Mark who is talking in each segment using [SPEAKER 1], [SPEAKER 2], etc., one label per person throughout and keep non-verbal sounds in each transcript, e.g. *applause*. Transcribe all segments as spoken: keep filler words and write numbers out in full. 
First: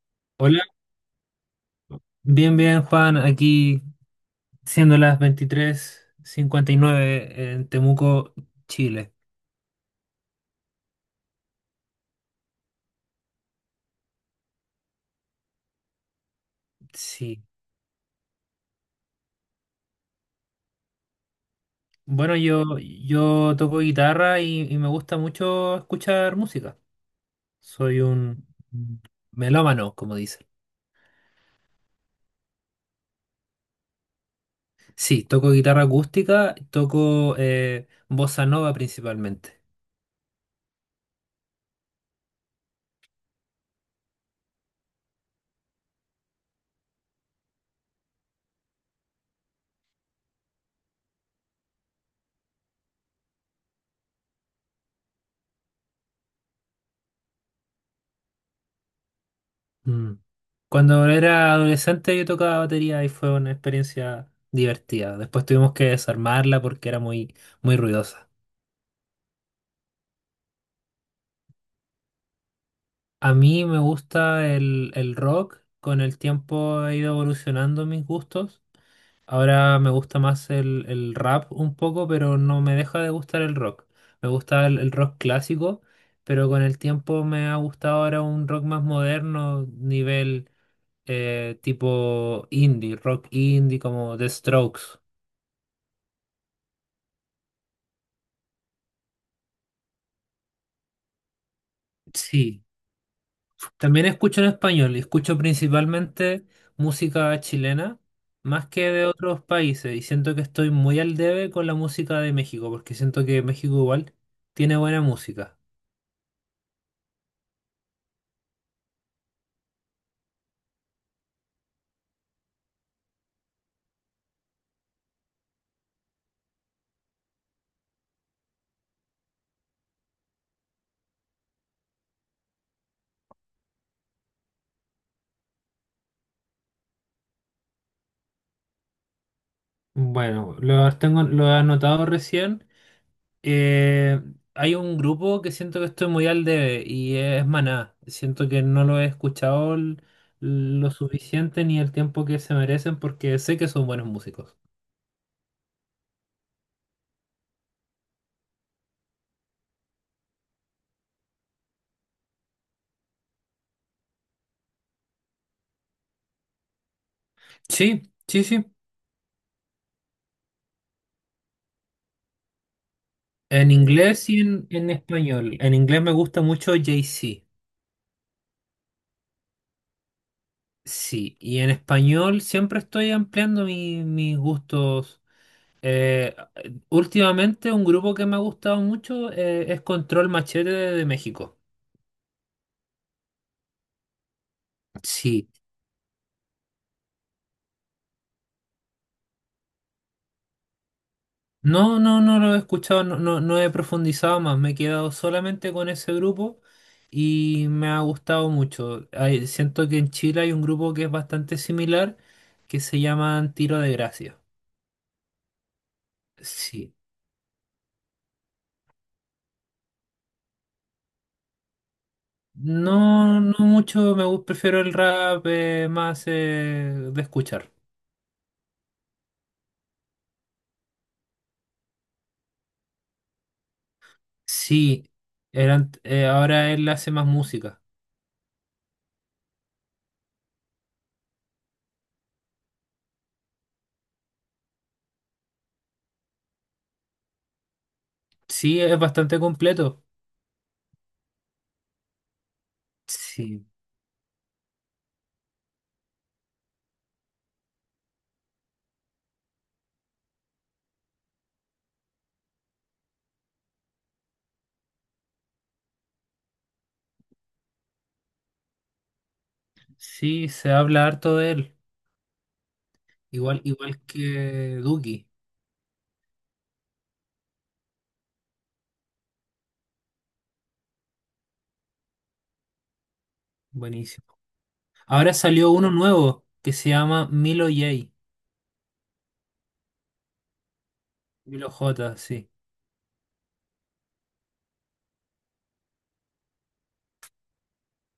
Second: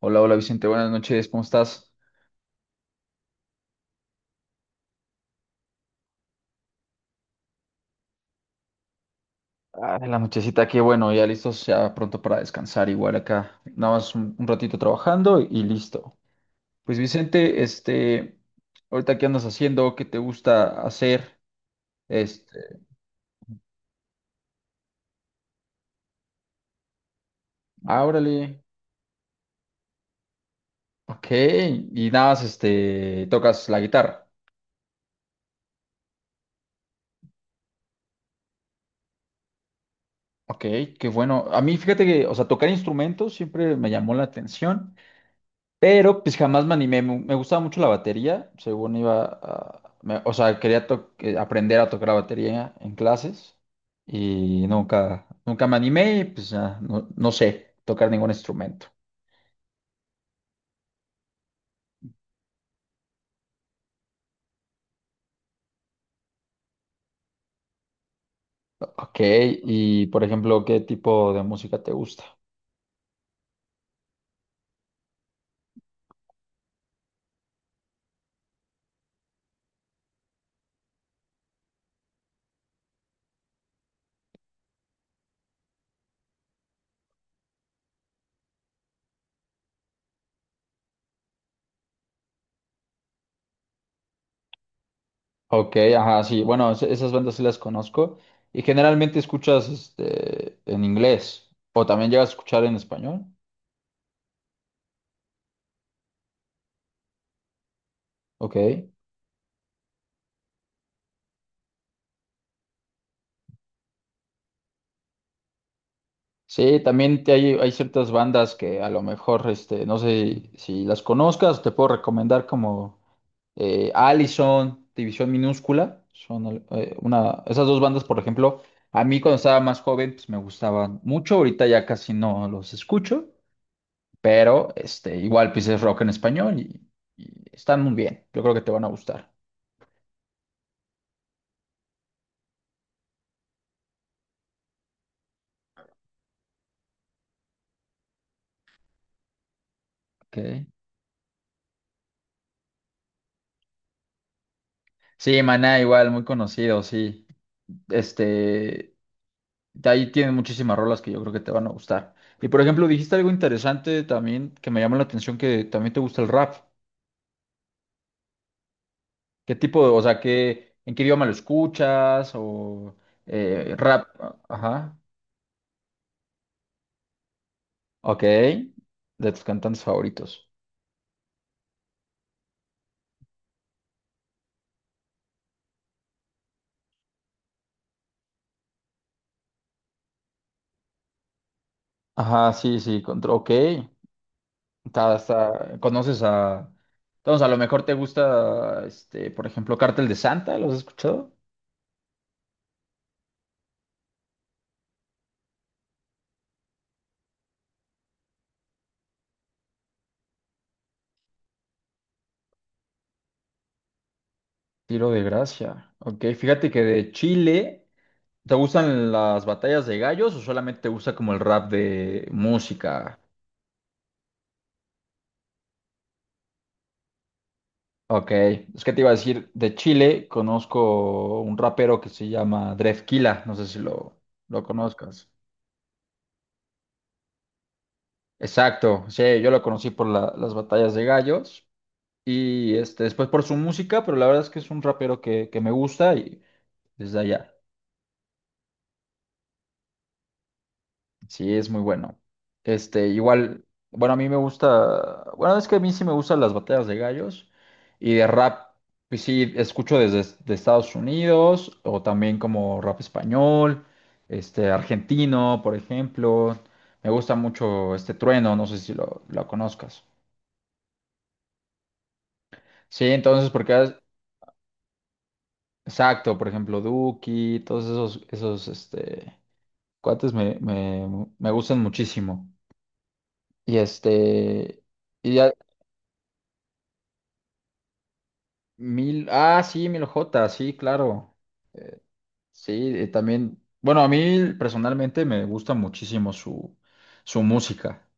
[SPEAKER 1] Hola, hola
[SPEAKER 2] Hola,
[SPEAKER 1] Vicente, buenas noches, ¿cómo estás?
[SPEAKER 2] bien, bien, Juan, aquí siendo las veintitrés cincuenta y nueve en Temuco, Chile.
[SPEAKER 1] Ah, en la nochecita aquí, bueno, ya listos, ya pronto para descansar, igual acá, nada más un, un ratito trabajando y listo. Pues
[SPEAKER 2] Sí.
[SPEAKER 1] Vicente, este, ahorita qué andas haciendo, qué te gusta hacer,
[SPEAKER 2] Bueno, yo,
[SPEAKER 1] este,
[SPEAKER 2] yo toco guitarra y, y me gusta mucho escuchar música. Soy
[SPEAKER 1] ah,
[SPEAKER 2] un
[SPEAKER 1] órale,
[SPEAKER 2] melómano, como dicen.
[SPEAKER 1] ok, y nada más, este, tocas la guitarra,
[SPEAKER 2] Sí, toco guitarra acústica, toco eh, bossa nova principalmente.
[SPEAKER 1] ok, qué bueno. A mí, fíjate que, o sea, tocar instrumentos siempre me llamó la atención. Pero pues jamás me animé. Me, me gustaba mucho la batería. Según iba a... me- O sea, quería to- eh, aprender a tocar la batería en clases. Y nunca, nunca me animé y pues ya, no, no sé tocar ningún instrumento.
[SPEAKER 2] Mm. Cuando era adolescente yo tocaba batería y fue una experiencia divertida. Después tuvimos que desarmarla porque era muy, muy ruidosa.
[SPEAKER 1] Ok, y por ejemplo, ¿qué tipo de música te gusta?
[SPEAKER 2] A mí me gusta el, el rock, con el tiempo he ido evolucionando mis gustos. Ahora me gusta más el, el rap un poco, pero no me deja de gustar el rock. Me gusta el, el rock clásico, pero con el tiempo me ha gustado ahora un rock más moderno, nivel eh, tipo indie, rock indie como The Strokes.
[SPEAKER 1] Ok, ajá, sí. Bueno, es- esas bandas sí las conozco. Y generalmente escuchas este, en inglés. O también llegas a
[SPEAKER 2] Sí,
[SPEAKER 1] escuchar en español.
[SPEAKER 2] también escucho en español y escucho principalmente música chilena,
[SPEAKER 1] Ok.
[SPEAKER 2] más que de otros países, y siento que estoy muy al debe con la música de México, porque siento que México igual tiene buena música.
[SPEAKER 1] Sí, también te- hay, hay ciertas bandas que a lo mejor, este, no sé si las conozcas, te puedo recomendar como eh, Allison, División Minúscula, son al- eh, una, esas dos bandas, por ejemplo, a mí cuando estaba más joven, pues me gustaban mucho, ahorita ya casi no los escucho, pero este, igual pues es rock en español y, y están muy bien, yo creo que te van a gustar.
[SPEAKER 2] Bueno, lo tengo, lo he anotado recién. Eh, Hay un grupo que siento que estoy muy al debe y es Maná. Siento que no lo he escuchado l-
[SPEAKER 1] Ok.
[SPEAKER 2] lo suficiente ni el tiempo que se merecen porque sé que son buenos músicos.
[SPEAKER 1] Sí, Maná igual, muy conocido, sí. Este, de ahí tienen muchísimas rolas que yo creo que te van a gustar. Y por ejemplo, dijiste algo interesante también que me llama la atención, que también te gusta el rap.
[SPEAKER 2] Sí, sí, sí.
[SPEAKER 1] ¿Qué tipo de, o sea, qué, en qué idioma lo escuchas? O
[SPEAKER 2] En
[SPEAKER 1] eh, rap,
[SPEAKER 2] inglés y en, en
[SPEAKER 1] ajá,
[SPEAKER 2] español. En inglés me gusta mucho Jay-Z.
[SPEAKER 1] ok, de tus cantantes favoritos.
[SPEAKER 2] Sí, y en español siempre estoy ampliando mi- mis gustos. Eh, Últimamente un grupo que me ha gustado mucho eh, es Control Machete de, de México.
[SPEAKER 1] Ajá, sí, sí, contra, ok. Está,
[SPEAKER 2] Sí.
[SPEAKER 1] está- conoces a, entonces a lo mejor te gusta, este, por ejemplo, Cártel de Santa, ¿los has escuchado?
[SPEAKER 2] No, no, no lo he escuchado, no, no, no he profundizado más. Me he quedado solamente con ese grupo y me ha gustado mucho. Hay- siento que en Chile hay un grupo que es bastante similar que se llaman Tiro de Gracia.
[SPEAKER 1] Tiro de Gracia, ok, fíjate que
[SPEAKER 2] Sí.
[SPEAKER 1] de Chile. ¿Te gustan las batallas de gallos o solamente te gusta como el rap de música?
[SPEAKER 2] No, no mucho, me gusta, prefiero el rap eh, más eh, de escuchar.
[SPEAKER 1] Ok, es que te iba a decir, de Chile conozco un rapero que se llama Drefkila, no sé si lo, lo
[SPEAKER 2] Sí,
[SPEAKER 1] conozcas.
[SPEAKER 2] eran eh, ahora él hace más música.
[SPEAKER 1] Exacto, sí, yo lo conocí por la- las batallas de gallos y este, después por su música, pero la verdad es que es un rapero que, que me gusta y desde allá.
[SPEAKER 2] Sí, es bastante completo.
[SPEAKER 1] Sí, es muy bueno. Este, igual,
[SPEAKER 2] Sí,
[SPEAKER 1] bueno, a mí me gusta, bueno, es que a mí sí me gustan las batallas de gallos y de rap, pues sí, escucho desde de Estados Unidos o también como rap español, este, argentino, por ejemplo. Me gusta mucho este Trueno, no sé si lo, lo conozcas.
[SPEAKER 2] sí, se habla harto de él.
[SPEAKER 1] Sí, entonces,
[SPEAKER 2] Igual,
[SPEAKER 1] porque, es-
[SPEAKER 2] igual que Duki.
[SPEAKER 1] exacto, por ejemplo, Duki, todos esos, esos, este, cuates me, me, me gustan muchísimo. Y
[SPEAKER 2] Buenísimo.
[SPEAKER 1] este... Y
[SPEAKER 2] Ahora
[SPEAKER 1] ya,
[SPEAKER 2] salió uno nuevo que se llama Milo J.
[SPEAKER 1] Mil, ah, sí, Mil J, sí, claro.
[SPEAKER 2] Milo J, sí.
[SPEAKER 1] Sí, eh, también. Bueno, a mí personalmente me gusta muchísimo su, su música,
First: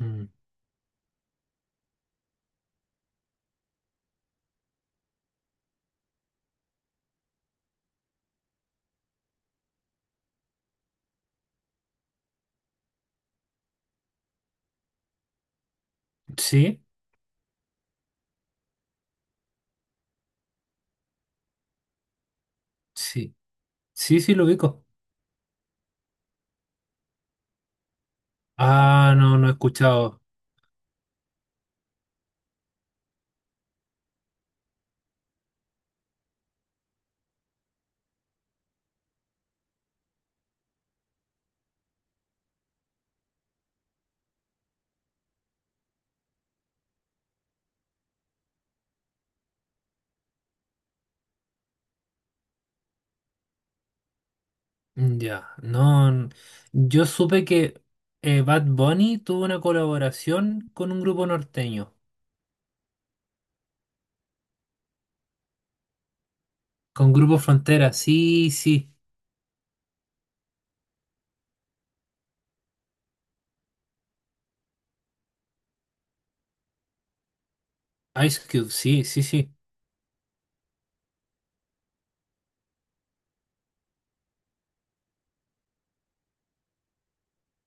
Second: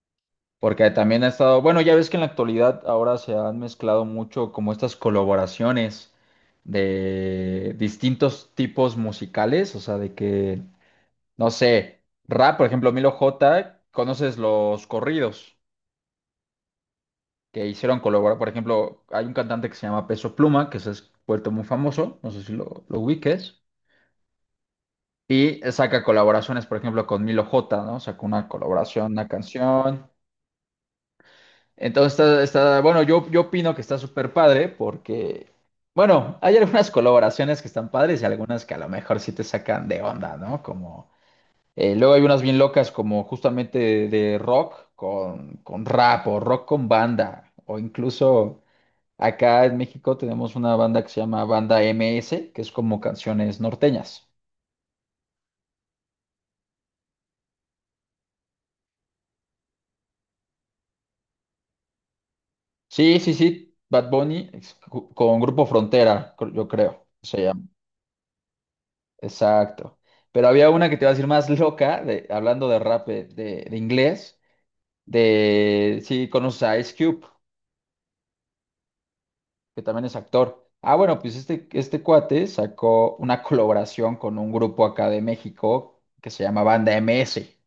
[SPEAKER 2] Mm.
[SPEAKER 1] porque también ha estado, bueno, ya ves que en la actualidad ahora se han mezclado mucho como estas colaboraciones de distintos tipos musicales, o sea, de que, no sé, rap, por ejemplo, Milo J, conoces los corridos
[SPEAKER 2] ¿Sí?
[SPEAKER 1] que hicieron colaborar, por ejemplo, hay un cantante que se llama Peso Pluma, que se ha vuelto muy famoso, no sé si lo, lo
[SPEAKER 2] Sí.
[SPEAKER 1] ubiques.
[SPEAKER 2] Sí, sí, lo ubico.
[SPEAKER 1] Y saca colaboraciones, por ejemplo, con Milo J, ¿no? Sacó una colaboración,
[SPEAKER 2] Ah,
[SPEAKER 1] una
[SPEAKER 2] no, no he
[SPEAKER 1] canción.
[SPEAKER 2] escuchado.
[SPEAKER 1] Entonces está, está- bueno, yo, yo opino que está súper padre porque, bueno, hay algunas colaboraciones que están padres y algunas que a lo mejor sí te sacan de onda, ¿no? Como, eh, luego hay unas bien locas como justamente de, de rock con, con rap o rock con banda o incluso acá en México tenemos una banda que se llama Banda M S que es como canciones norteñas.
[SPEAKER 2] Mm, ya, no. n- yo supe que eh, Bad Bunny tuvo una colaboración con un grupo norteño,
[SPEAKER 1] Sí, sí, sí, Bad Bunny ex- ju- con Grupo Frontera, cr- yo creo,
[SPEAKER 2] con Grupo
[SPEAKER 1] se llama.
[SPEAKER 2] Frontera, sí, sí.
[SPEAKER 1] Exacto. Pero había una que te iba a decir más loca, de, hablando de rap eh, de, de inglés, de sí, conoces a Ice Cube,
[SPEAKER 2] Ice Cube, sí, sí, sí.
[SPEAKER 1] que también es actor. Ah, bueno, pues este, este cuate sacó una colaboración con un grupo acá de México que se llama Banda M S.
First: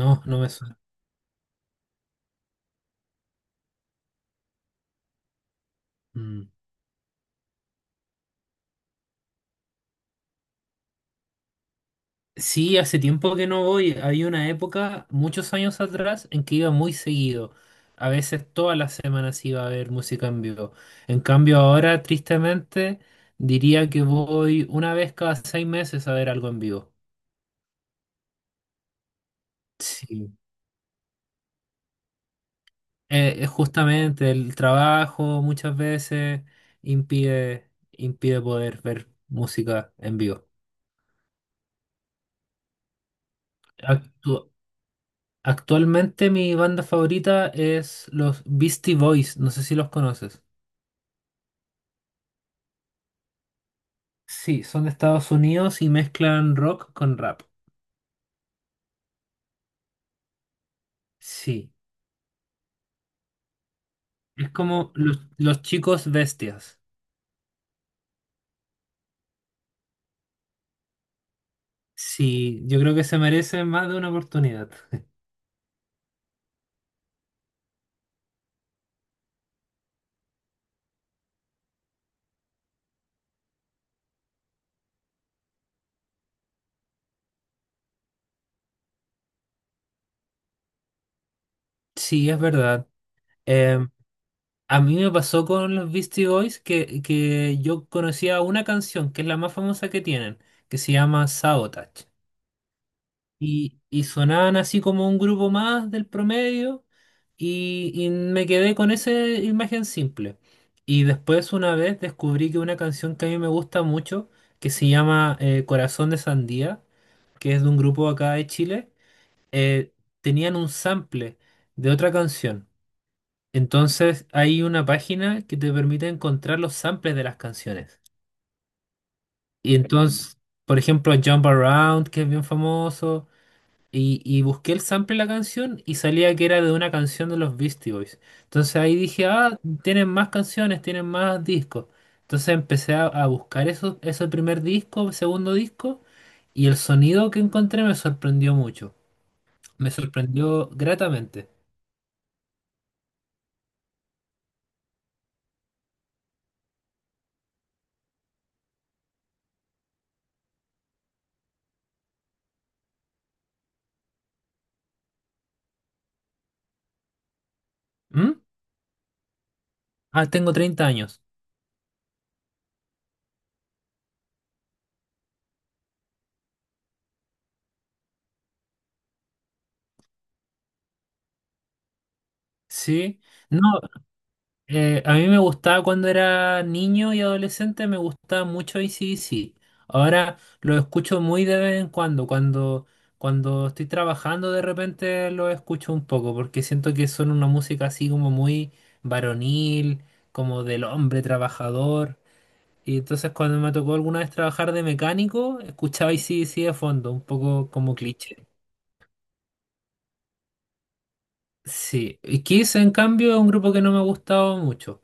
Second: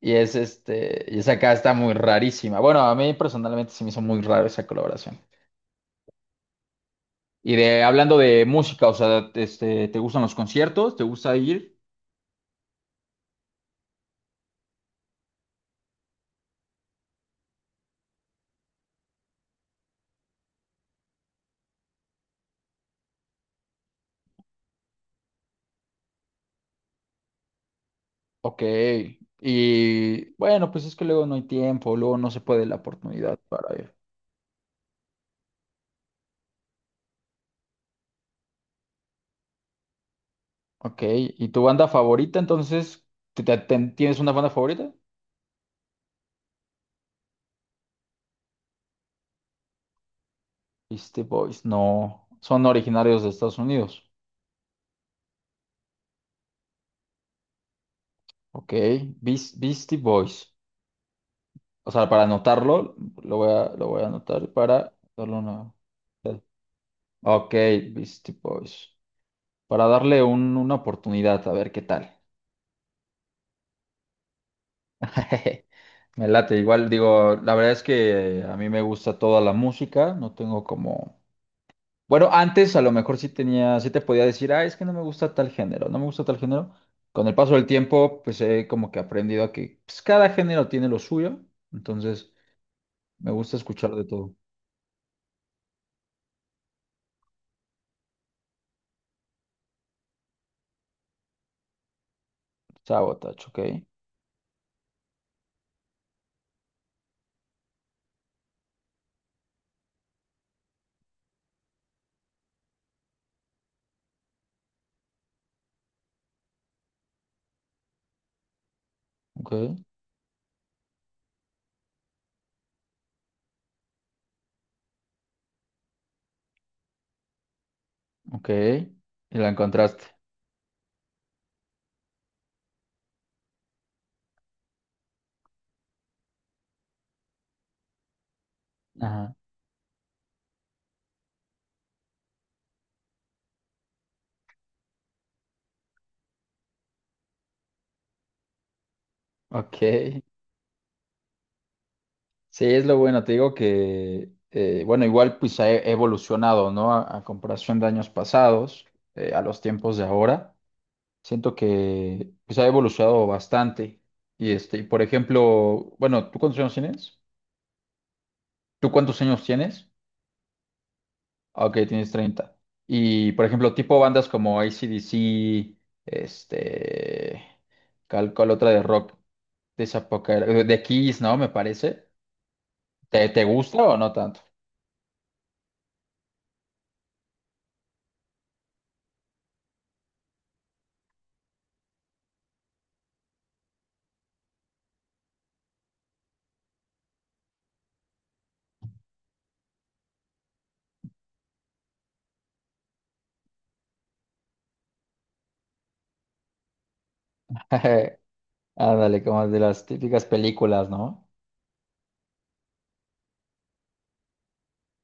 [SPEAKER 1] Y es
[SPEAKER 2] no me suena.
[SPEAKER 1] este, y esa acá está muy rarísima. Bueno, a mí personalmente se me hizo muy raro esa colaboración.
[SPEAKER 2] Mm.
[SPEAKER 1] Y de hablando de música, o sea, este, ¿te gustan los conciertos? ¿Te gusta ir?
[SPEAKER 2] Sí, hace tiempo que no voy. Había una época, muchos años atrás, en que iba muy seguido. A veces todas las semanas iba a haber música en vivo. En cambio, ahora, tristemente, diría que voy una vez cada seis meses a ver algo en vivo.
[SPEAKER 1] Ok.
[SPEAKER 2] Sí.
[SPEAKER 1] Y bueno, pues es que luego no hay tiempo, luego no se puede la
[SPEAKER 2] Eh,
[SPEAKER 1] oportunidad
[SPEAKER 2] eh,
[SPEAKER 1] para ir.
[SPEAKER 2] justamente el trabajo muchas veces impide, impide poder ver música en vivo.
[SPEAKER 1] Ok. ¿Y tu banda favorita entonces? ¿Te- te- te- ¿Tienes una banda
[SPEAKER 2] Actu-
[SPEAKER 1] favorita?
[SPEAKER 2] actualmente mi banda favorita es los Beastie Boys, no sé si los conoces.
[SPEAKER 1] Beastie Boys, no. Son originarios de Estados Unidos.
[SPEAKER 2] Sí, son de Estados Unidos y mezclan rock con rap.
[SPEAKER 1] Ok. Beas- Beastie Boys.
[SPEAKER 2] Sí,
[SPEAKER 1] O sea, para anotarlo, lo voy a, lo voy a anotar
[SPEAKER 2] es como
[SPEAKER 1] para
[SPEAKER 2] los,
[SPEAKER 1] darle
[SPEAKER 2] los
[SPEAKER 1] una.
[SPEAKER 2] chicos bestias.
[SPEAKER 1] Ok, Beastie Boys. Para darle un- una oportunidad, a ver qué tal.
[SPEAKER 2] Sí, yo creo que se merecen más de una oportunidad.
[SPEAKER 1] *laughs* Me late, igual digo, la verdad es que a mí me gusta toda la música, no tengo como... Bueno, antes a lo mejor sí tenía, sí te podía decir, ah, es que no me gusta tal género, no me gusta tal género. Con el paso del tiempo, pues he como que aprendido a que pues, cada género tiene lo suyo,
[SPEAKER 2] Sí,
[SPEAKER 1] entonces
[SPEAKER 2] es verdad.
[SPEAKER 1] me gusta
[SPEAKER 2] Em,
[SPEAKER 1] escuchar de todo.
[SPEAKER 2] A mí me pasó con los Beastie Boys que, que yo conocía una canción, que es la más famosa que tienen, que se llama Sabotage.
[SPEAKER 1] Sabotage, ok,
[SPEAKER 2] Y, y sonaban así como un grupo más del promedio y, y me quedé con esa imagen simple. Y después una vez descubrí que una canción que a mí me gusta mucho, que se llama eh, Corazón de Sandía, que es de un grupo acá de Chile,
[SPEAKER 1] ok,
[SPEAKER 2] eh, tenían un sample de otra canción. Entonces hay una página que te permite encontrar los samples de las canciones.
[SPEAKER 1] ok, y la
[SPEAKER 2] Y
[SPEAKER 1] encontraste.
[SPEAKER 2] entonces, por ejemplo, Jump Around, que es bien famoso, y, y busqué el sample de la canción y salía que era de una canción de los Beastie Boys. Entonces ahí dije,
[SPEAKER 1] Ajá,
[SPEAKER 2] ah, tienen más canciones, tienen más discos. Entonces empecé a, a buscar eso, ese primer disco, segundo disco, y el sonido que encontré me sorprendió mucho. Me
[SPEAKER 1] ok.
[SPEAKER 2] sorprendió gratamente.
[SPEAKER 1] Sí, es lo bueno, te digo que, eh, bueno, igual pues ha e- evolucionado, ¿no? A, a comparación de años pasados, eh, a los tiempos de ahora, siento que pues ha evolucionado bastante. Y este, y por ejemplo, bueno, ¿tú cuántos años tienes?
[SPEAKER 2] ¿Mm?
[SPEAKER 1] ¿Tú cuántos años tienes?
[SPEAKER 2] Ah, tengo treinta años.
[SPEAKER 1] Ah, ok, tienes treinta. Y por ejemplo, tipo bandas como A C/D C, este, cal, cual otra de rock de esa época, era. De Kiss, ¿no? Me parece.
[SPEAKER 2] Sí.
[SPEAKER 1] ¿Te, te
[SPEAKER 2] No.
[SPEAKER 1] gusta o no tanto?
[SPEAKER 2] Eh, a mí me gustaba cuando era niño y adolescente, me gustaba mucho A C/D C. Ahora lo escucho muy de vez en cuando, cuando, cuando estoy trabajando de repente lo escucho un poco, porque siento que son una música así como muy varonil, como del hombre trabajador. Y entonces cuando me tocó alguna vez trabajar de mecánico, escuchaba A C/D C de fondo, un poco como
[SPEAKER 1] *laughs*
[SPEAKER 2] cliché.
[SPEAKER 1] Ándale, como de las típicas películas, ¿no?
[SPEAKER 2] Sí, y Kiss en cambio es un grupo que no me ha gustado mucho.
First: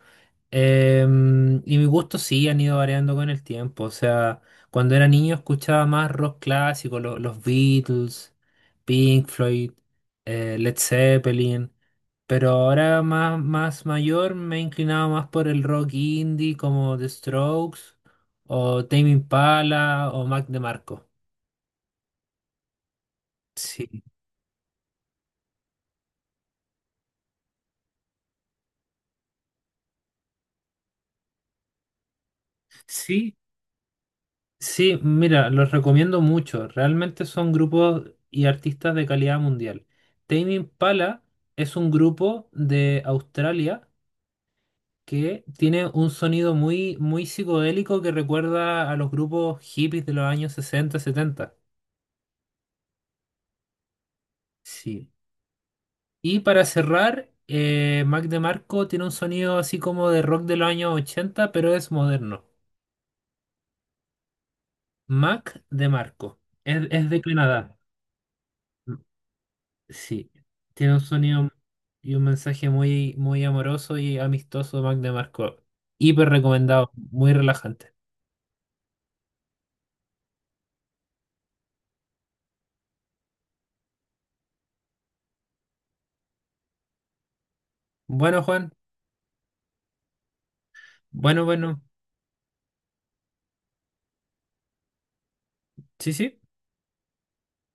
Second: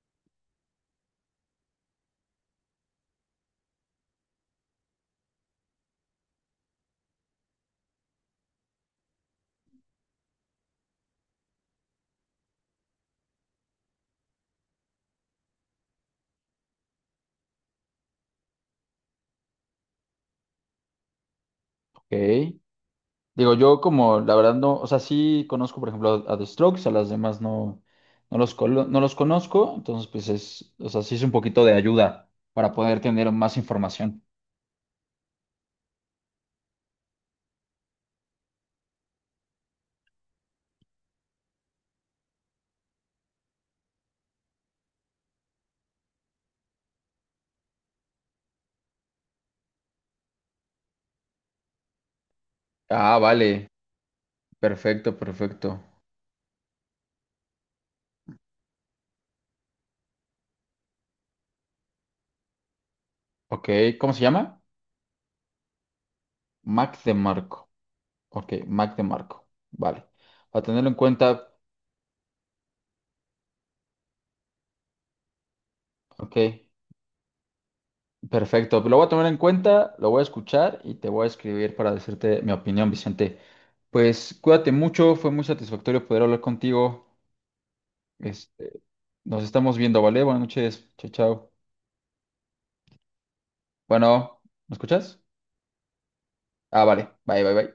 [SPEAKER 2] Em, y mis gustos sí han ido variando con el tiempo. O sea, cuando era niño escuchaba más rock clásico, lo- los Beatles, Pink Floyd, eh, Led Zeppelin. Pero ahora más, más mayor me he inclinado más por el rock indie como The Strokes o Tame Impala o Mac DeMarco.
[SPEAKER 1] Ok. Digo, yo
[SPEAKER 2] Sí,
[SPEAKER 1] como, la verdad no, o sea, sí conozco, por ejemplo, a, a The Strokes, a las demás no, no los, colo- no los conozco, entonces pues es, o sea, sí es un poquito de ayuda para poder tener
[SPEAKER 2] sí,
[SPEAKER 1] más información.
[SPEAKER 2] sí, mira, los recomiendo mucho. Realmente son grupos y artistas de calidad mundial. Tame Impala es un grupo de Australia que tiene un sonido muy, muy psicodélico que recuerda a los grupos hippies de los años sesenta, setenta.
[SPEAKER 1] Ah, vale,
[SPEAKER 2] Sí.
[SPEAKER 1] perfecto, perfecto.
[SPEAKER 2] Y para cerrar, eh, Mac DeMarco tiene un sonido así como de rock de los años ochenta, pero es moderno.
[SPEAKER 1] Ok, ¿cómo se llama?
[SPEAKER 2] Mac DeMarco. Es,
[SPEAKER 1] Mac
[SPEAKER 2] es
[SPEAKER 1] de
[SPEAKER 2] de
[SPEAKER 1] Marco.
[SPEAKER 2] Canadá.
[SPEAKER 1] Ok, Mac de Marco. Vale.
[SPEAKER 2] Sí,
[SPEAKER 1] Para tenerlo en
[SPEAKER 2] tiene un sonido
[SPEAKER 1] cuenta,
[SPEAKER 2] y un mensaje muy, muy amoroso y amistoso, Mac DeMarco. Hiper
[SPEAKER 1] ok.
[SPEAKER 2] recomendado, muy relajante.
[SPEAKER 1] Perfecto, lo voy a tomar en cuenta, lo voy a escuchar y te voy a escribir para decirte mi opinión, Vicente. Pues cuídate mucho, fue muy satisfactorio poder hablar contigo.
[SPEAKER 2] Bueno,
[SPEAKER 1] Este,
[SPEAKER 2] Juan,
[SPEAKER 1] nos estamos viendo, ¿vale? Buenas noches, chao,
[SPEAKER 2] bueno,
[SPEAKER 1] chao.
[SPEAKER 2] bueno,
[SPEAKER 1] Bueno, ¿me escuchas?
[SPEAKER 2] sí, sí.
[SPEAKER 1] Ah, vale, bye, bye, bye.